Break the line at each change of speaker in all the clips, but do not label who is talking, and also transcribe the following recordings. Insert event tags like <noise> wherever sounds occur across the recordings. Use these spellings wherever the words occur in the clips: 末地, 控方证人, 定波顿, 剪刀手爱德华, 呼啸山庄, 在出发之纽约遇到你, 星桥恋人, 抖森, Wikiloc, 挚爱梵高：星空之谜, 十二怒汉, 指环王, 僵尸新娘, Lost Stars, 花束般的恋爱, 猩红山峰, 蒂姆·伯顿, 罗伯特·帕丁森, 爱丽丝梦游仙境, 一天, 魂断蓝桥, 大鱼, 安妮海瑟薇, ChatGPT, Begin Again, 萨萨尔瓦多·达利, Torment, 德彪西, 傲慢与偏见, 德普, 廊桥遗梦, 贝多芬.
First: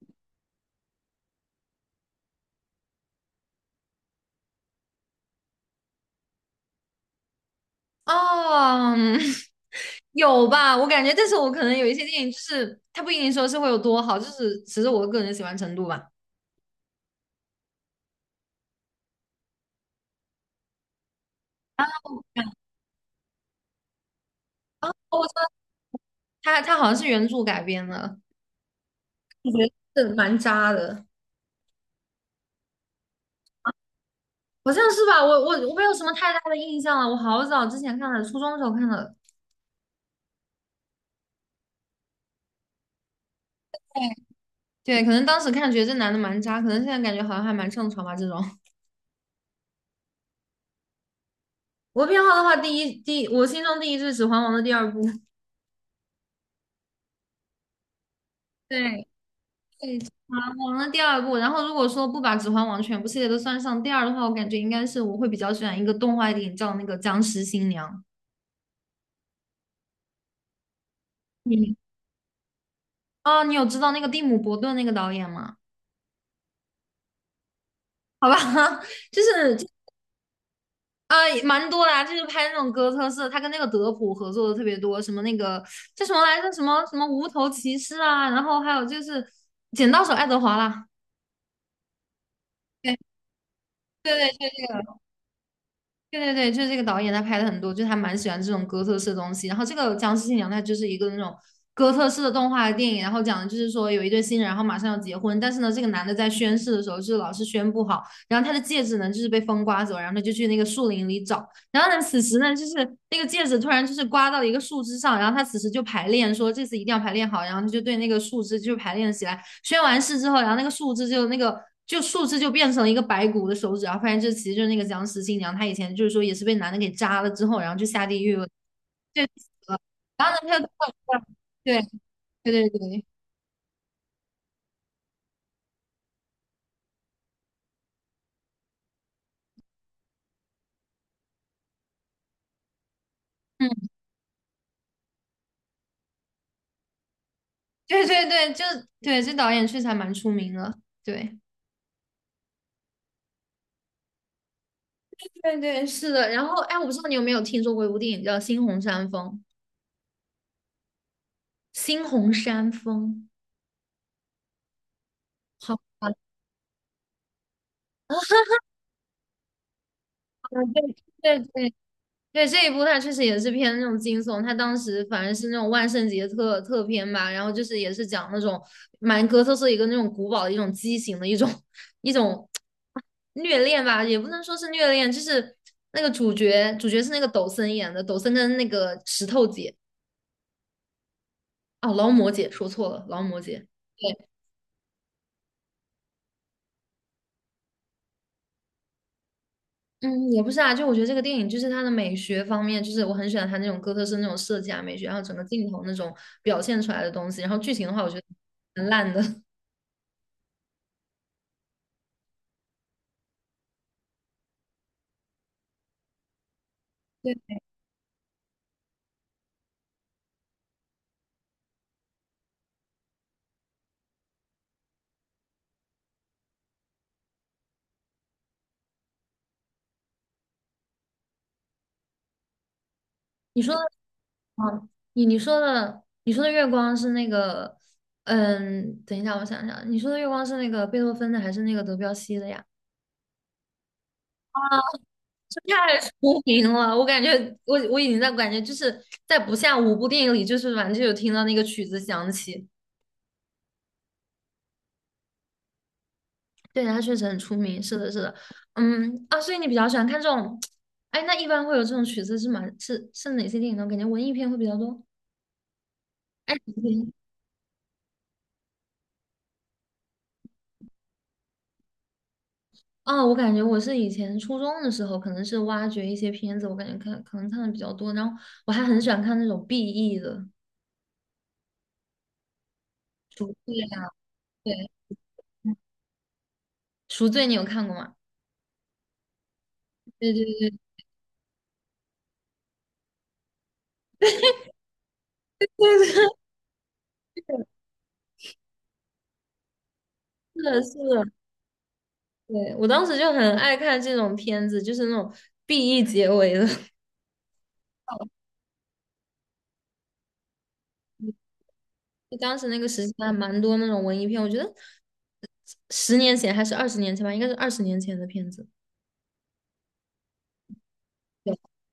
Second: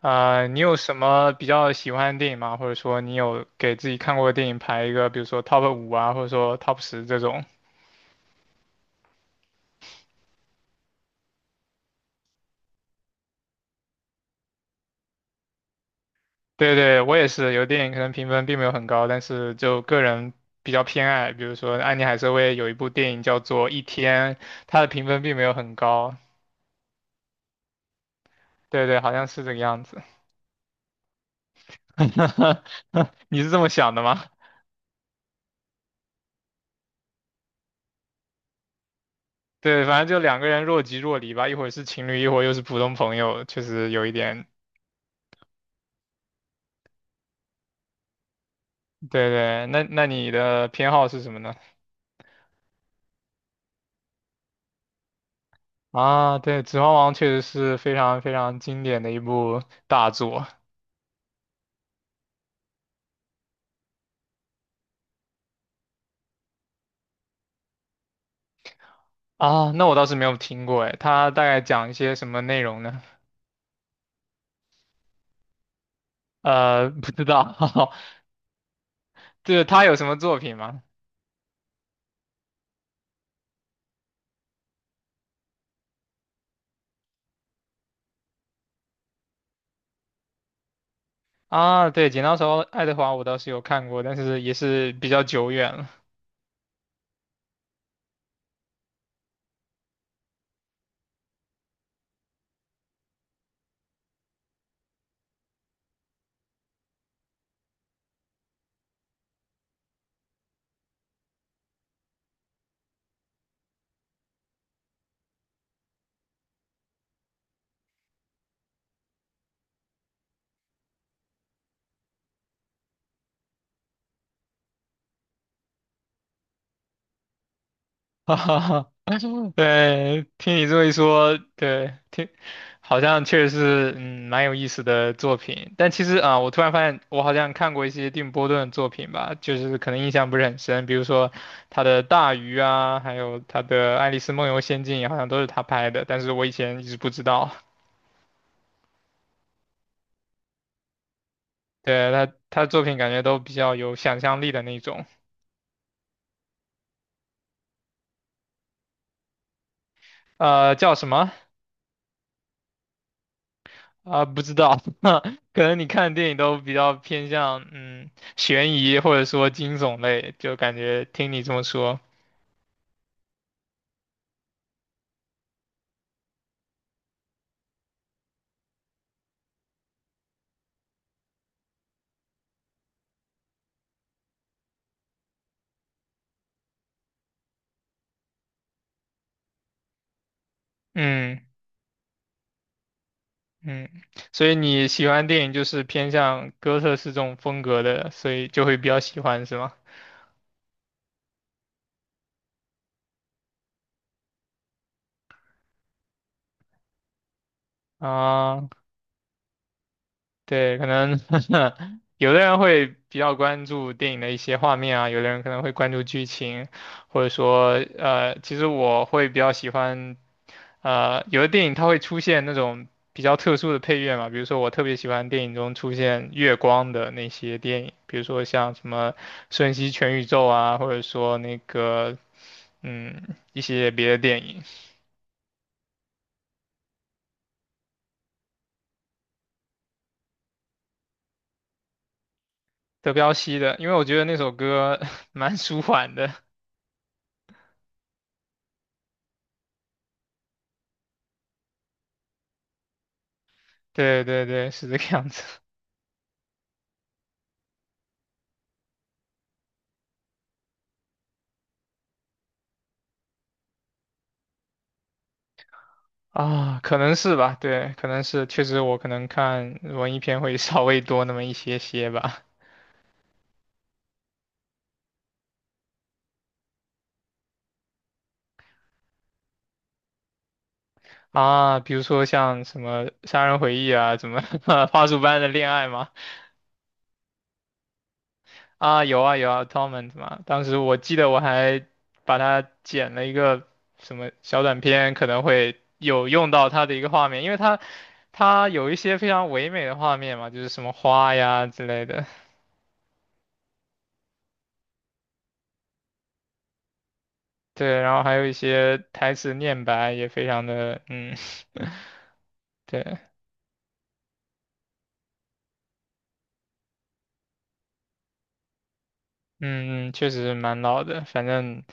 啊、你有什么比较喜欢的电影吗？或者说你有给自己看过的电影排一个，比如说 top 5啊，或者说 top 10这种？
哦，嗯 <laughs> 有吧？我感觉，但是我可能有一些电影，就是它不一定说是会有多好，就是只是我个人的喜欢程度吧。
对对，我也是，有电影可能评分并没有很高，但是就个人比较偏爱。比如说安妮海瑟薇有一部电影叫做《一天》，它的
啊，
评分并没有很高。
它好像是原著改编的。
对对，好像是
我
这个
觉
样子。
得是蛮渣的。
<laughs> 你是这么想的吗？
好像是吧？我没有什么太大的印象了，我好早之前看的，初中的时候看的。
对，反正就两个人若即若离吧，一会儿是情侣，一会儿又是普通朋友，确实有一点。
对，对，可能当时看觉得这男的蛮渣，可能现在感觉好像还蛮正常吧。这种
对对，那你的偏好是什么呢？
<laughs> 我偏好的话，第一，我心中第一就是《指环王》的第二部。
啊，对，《指环王》确实是非常非常经典
对，
的一部
对，《指
大
环
作
王》的第二部，然后如果说不把《指环王》全部系列都算上第二的话，我感觉应该是我会比较喜欢一个动画电影叫那个《僵尸新娘》。
啊。那我倒是没有听过，哎，它大概
你
讲一些什么内容呢？
哦，你有知道那个蒂姆·伯顿那个导演吗？
<laughs> 不知道，
好吧。<laughs> 就
<laughs>
是
就是
就
它有什么作品吗？
啊、也蛮多的啊，就是拍那种哥特式，他跟那个德普合作的特别多，什么那个叫什么来着，什么无头骑士啊，然后还有就是《剪刀手爱德华》啦。
啊，对，《剪刀手爱德华》我倒是有看过，
对
但
对
是
对，
也
就这
是
个。
比较久远了。
对对对，就是这个导演他拍的很多，就是他蛮喜欢这种哥特式的东西。然后这个《僵尸新娘》它就是一个那种哥特式的动画电影，然后讲的就是说有一对新人，然后马上要结婚。但是呢，这个男的在宣誓的时候就是老是宣不好，然后他的戒指呢就是被风刮走，然后他就去那个树林里找。然后呢，此时呢就是那个戒指突然就是刮到了一个树枝上，然后他此时就排练说这次一定要排练好，然后他就对那个树枝就排练起来。宣完誓之后，然后那个树枝就变成了一个白骨的手指，然后发现这其实就是那个僵尸新娘。她以前就是说也是被男的给扎了之后，然后就下地
<laughs>
狱
哈
了，
哈哈，
对，
<laughs>
死了。
对，
然后呢，
听你这么
她
一
又
说，
对
对，
对对
好
对，
像确实是，蛮有意思的作品。但其实啊，我突然发现，我好像看过一些定波顿的作品吧，就是可能印象不是很深，比如说他的《大鱼》啊，还有他
嗯，
的《爱丽丝梦游仙境》，好像都是他拍的，但是我以前一直不知道。
对对对，就对，这导演确实还蛮出名的。对
对，他的作品感觉都比较有想象力的那种。
对对，是的。然后哎，我不知道你有没有听说过一部电影叫《猩红山峰》，
叫什么？
《猩红山峰》。
啊，不知道，<laughs> 可
好
能你看
吧。
电影都比较偏向
<laughs>
悬疑或者说惊悚类，就感觉听
对
你
对
这么
对，
说，
对，这一部它确实也是偏那种惊悚，它当时反正是那种万圣节特片吧，然后就是也是讲那种蛮哥特色一个那种古堡的一种畸形的一种 <laughs> 一种虐恋吧，也不能说是虐恋，就是那个主角是那个抖森演的，抖森跟那个石头姐
嗯
哦劳模姐说错了，劳模姐。
嗯，
对。
所以你喜欢电影就是偏向哥特式这种风格的，所以就会比较喜欢是吗？
嗯，也不是啊，就我觉得这个电影就是它的美学方面，就是我很喜欢它那种哥特式那种设计啊美学，然后整个镜头那种表现出来的东西，然后剧情的话，我觉得
啊、
很烂的。
对，可能 <laughs> 有的人会比较关注电影的一些画面啊，有的人可能会关注剧情，或者
对，
说，其实我会比较喜欢，有的电影它会出现那种比较特殊的配乐嘛，比如说我特别喜欢电影中出现月光的那些电影，比如说像什么《瞬息全宇宙》啊，或者说那个，一
你说的，
些别的电影，
嗯，你说的，你说的月光是那个，嗯，等一下，我想想，你说的月光是那个贝多芬的还是那个德彪西的呀？
德彪西的，因为我觉得那首歌 <laughs> 蛮
这
舒
太出
缓的。<laughs>
名了，我感觉我已经在感觉就是在不下五部电影里，就是反正就有听到那个曲子响起。
对对对，是这个样子。
对，它确实很出名，是的，是的，嗯啊，所以你比较喜欢看这种，哎，那一般会有这种曲子是吗？是哪些电影呢？我感觉文艺片会比较多。哎，
啊，可能是吧，对，可能是，确实我可能看文艺片会 <laughs> 稍微多那么一些些吧。
啊，我感觉我是以前初中的时候，可能是挖掘一些片子，我感觉看可能看的比较多，然后我还很喜欢看那种 BE 的
啊，比如说像什么《杀
赎
人
罪
回忆》
啊，
啊，什么 <laughs>
对，
《花束般的恋
嗯
爱》嘛，
赎罪你有看过吗？
啊，有啊有啊，Torment
对
嘛，
对
当
对
时
对
我记得我还把它剪了一个什么小短片，可能
对，
会
<laughs> 是
有用到它的一个画面，因为它有一些非常唯美的画面嘛，就是
的，
什么
是的，
花呀之类的，
对，我当时就很爱看这种片子，就是那种 BE 结尾的。
对，然后还
<laughs>
有一些台词念白也非常的，
就当时那个时期
对。
还蛮多那种文艺片，我觉得十年前还是二十年前吧，应该是二十年前的片子。
嗯，确实蛮老的，反
对
正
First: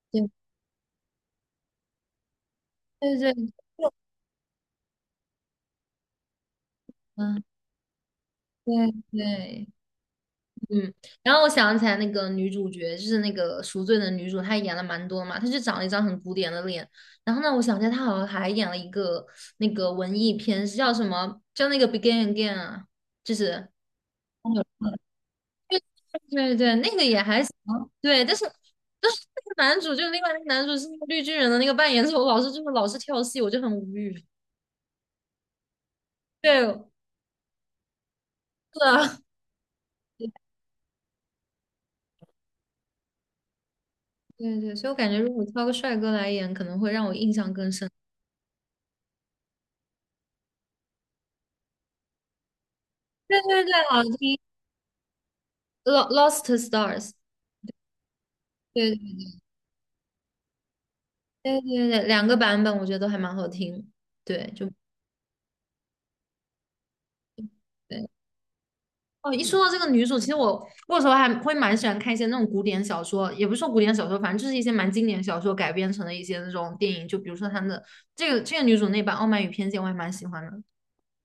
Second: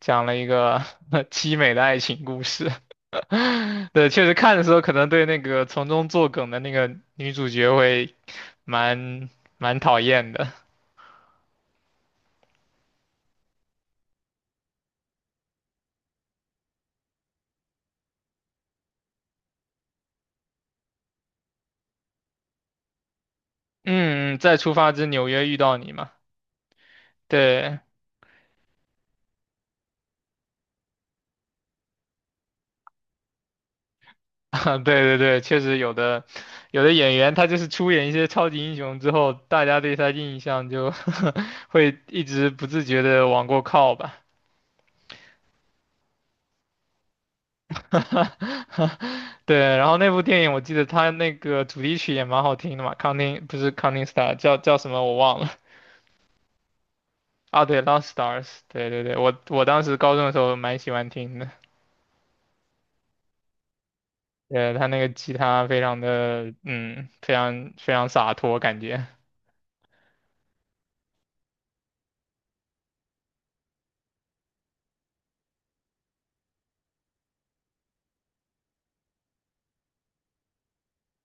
讲
对
了一个 <laughs> 凄美的爱情故事。
对对，
<laughs> 对，确实看的时候可能对那个从中作梗的那个女
嗯，
主角会
对
蛮
对。
蛮讨厌的。
嗯，然后我想起来那个女主角，就是那个赎罪的女主，她演了蛮多嘛，她就长了一张很古典的脸。然后呢，我想起来她好像还演了一个那个文艺片，是叫什么？叫那个《Begin Again》啊，就是，
嗯，在出发之纽约遇到
对。
你嘛？
<laughs> 对对，那个也还行，
对，
对，但是那个男主就另外那个男主是那个绿巨人的那个扮演者，我老是就是老是跳戏，我就很无语。
<laughs> 啊对对对，确实有的
对，
有
是
的演员他就是出演一些超级英雄之
啊，
后，大家对他印
<laughs>
象就 <laughs> 会一直不自觉的往过靠吧。
对对，所以我感觉如果挑个帅哥来演，可能会让我印象更深。
<laughs> 对，然后那部电影我记得它那个主题曲也蛮好听的嘛
对
，Counting 不
对对，
是
好
Counting Star
听。
叫什么我忘了
Lost Stars。
啊，对，Lost Stars，对对
对
对，我当时高中的时候蛮喜欢听的，
对对对，对两个版本我觉得都还蛮好听。对，就
他那个吉他非常的非常非
对
常洒脱感觉。
哦。一说到这个女主，其实我有时候还会蛮喜欢看一些那种古典小说，也不是说古典小说，反正就是一些蛮经典小说改编成的一些那种电影。就比如说他们的这个女主那版《傲慢与偏见》，我还蛮喜欢的。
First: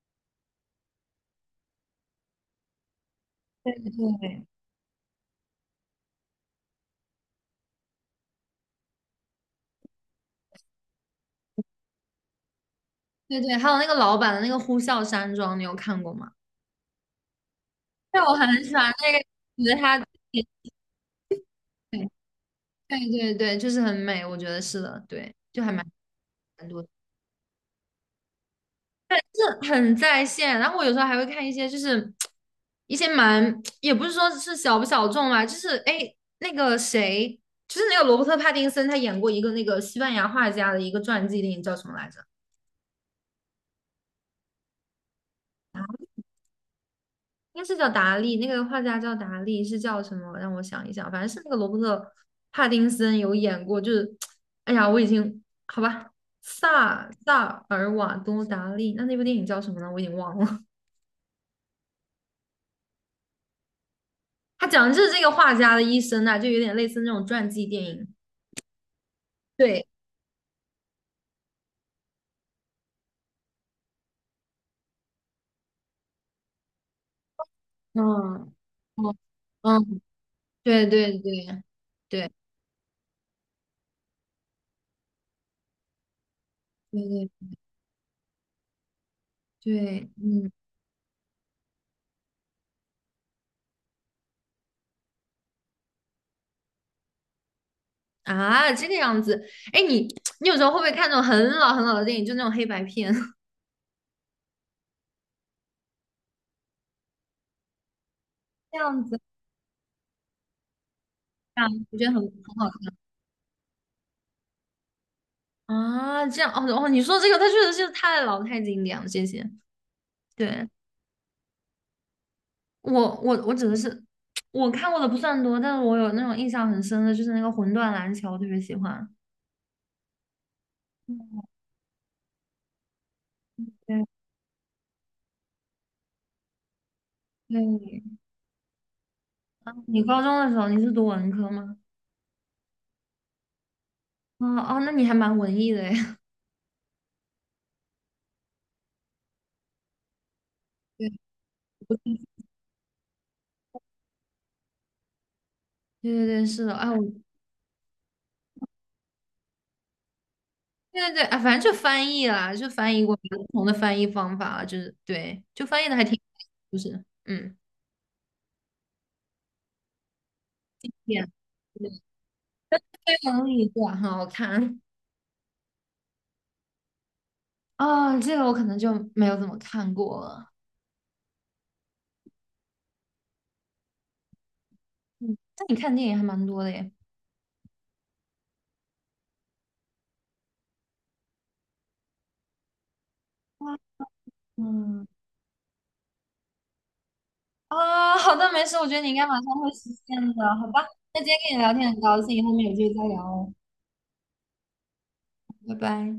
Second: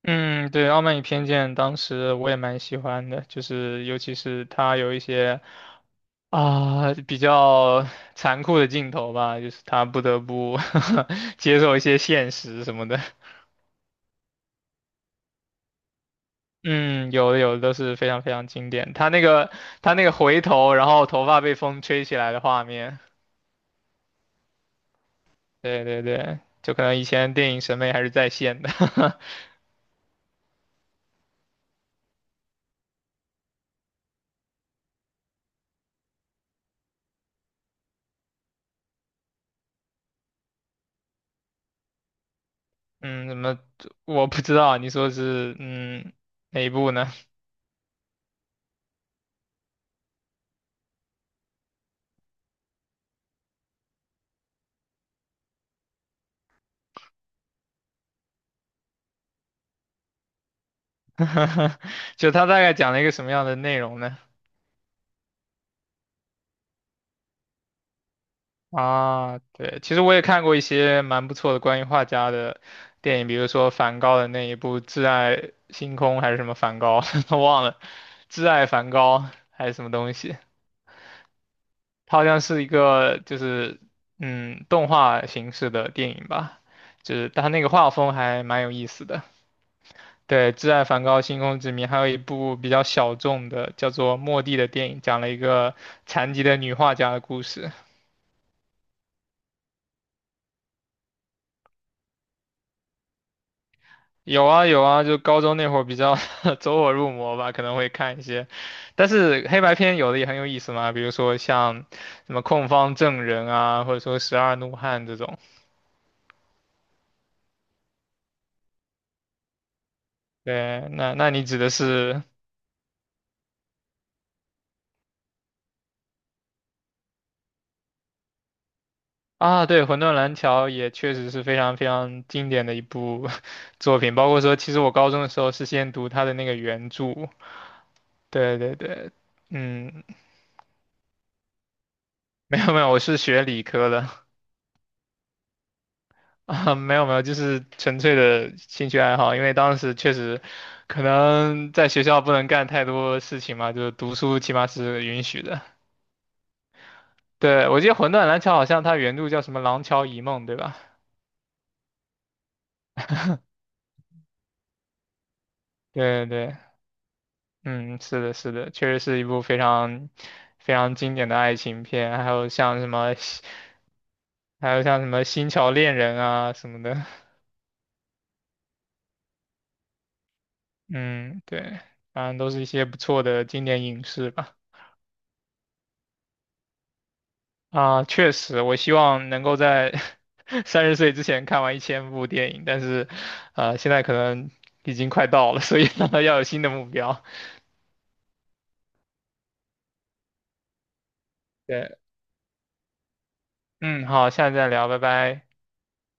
嗯，对，《傲慢与偏见》当时我也蛮喜欢的，就是尤其是
对
他有一些啊、比较残酷的镜头吧，就是他不得不 <laughs> 接受一些现实什么的。
对对，还有那个老版的那个《呼啸山庄》，你有看过吗？
嗯，有的都是非
对，
常非
我
常
很
经
喜欢
典。他
那个，
那个
觉得
他
她
那个回头，然后头发被风吹起来的画
对
面，
对对，就是很美，我觉得是的，对，就还
对
蛮。
对对，
蛮
就可
多。
能以前电影审美还是在线的。<laughs>
很在线。然后我有时候还会看一些，就是一些蛮，也不是说是小不小众吧，就是哎，那个谁，就是那个罗伯特·帕丁森，他演过一个那个西班牙画家的一个传记电影，叫什么来着？
嗯，怎么我不知道你说是哪一部呢？
应该是叫达利，那个画家叫达利，是叫什么？让我想一想，反正是那个罗伯特·帕丁森有演过，就是，哎呀，我已经好吧。萨尔瓦多·达利，那部电影叫什么呢？我已经忘了。<laughs>
<laughs> 就他大概讲了一个什么样的内容呢？
他讲的就是这个画家的一生啊，就有点类似那种传记电影。
啊，对，
对，
其实我也看过一些蛮不错的关于画家的电影，比如说梵高的那一部《挚爱星空》还是什么梵高，<laughs> 忘了，《挚
嗯
爱梵
哦，
高》还是什么
嗯，
东西。
对对对
它好
对对
像是一个就是动画形式的电影吧，就
对
是它那个画风还蛮有意思的。
对，嗯
对，《挚爱梵高：星空之谜》，还有一部比较小众的叫做《末地》的电影，讲了一个残疾的女画家的故事。
啊，这个样子。哎，你有时候会不会看那种很老很老的电影，就那种黑白片 <laughs>
有啊有啊，就高中那会儿比较 <laughs> 走火入魔吧，可能会看一些，
这样
但
子
是黑白片有的也很有意思嘛，比如说
啊？
像
我觉得很
什么
很
《控
好
方
看
证人》啊，或者说《十二怒汉》这种。
啊。这样哦哦，你说这个，它确实是太老太经典了。谢谢。对，
对，那那你指的是？
我我指的是我看过的不算多，但是我有那种印象很深的，就是那个《魂断蓝桥》，我特别喜欢。
啊，对，《魂断蓝桥》也确实是
嗯
非常非常经典的一部 <laughs> 作
对
品，包括说，其实我高中的时候是先读它的那个原著，
对，
对对对，
啊你
嗯，
高中的时候你是读文科吗？
没有没有，我是学理科的
哦哦，那你还蛮文艺的诶。<laughs>
<laughs> 啊，没有没有，就是纯粹的兴趣爱好，因为当时确实可
对，
能在学校不能干太多事情嘛，就是读书起码是允许的。
对对对，是的，啊，我对
对，我记得《魂断蓝桥》好像它原著叫什么《廊桥遗梦》，对吧？
对对，啊，反正就翻译啦，就翻译过不同的翻译方法，就是对，就翻译的还挺，
对对。
就是嗯，
嗯，是的，是的，确实是一部非常非
对
常经典的爱情
对，
片，还有像什么
这能力对啊，很好
还
看。
有像什么《星桥恋人》啊什么的，
<laughs> 啊。这个我可能就没有怎么看过了。
嗯，对，反正都是一些不错的经典影视吧。
嗯，但你看电影还蛮多的耶。
啊，确实，我希望能够在 <laughs> 30岁之前看完1000部电影，但是，
哇
现在可能已
嗯，
经快到了，所以 <laughs> 要有新的目标。
啊，<laughs> 好的，没事，我觉得你应该马上会实现的，好吧？那今天跟你聊天
对，
很高兴，后面有机会再聊哦，
嗯，好，下次再聊，拜拜。
拜拜。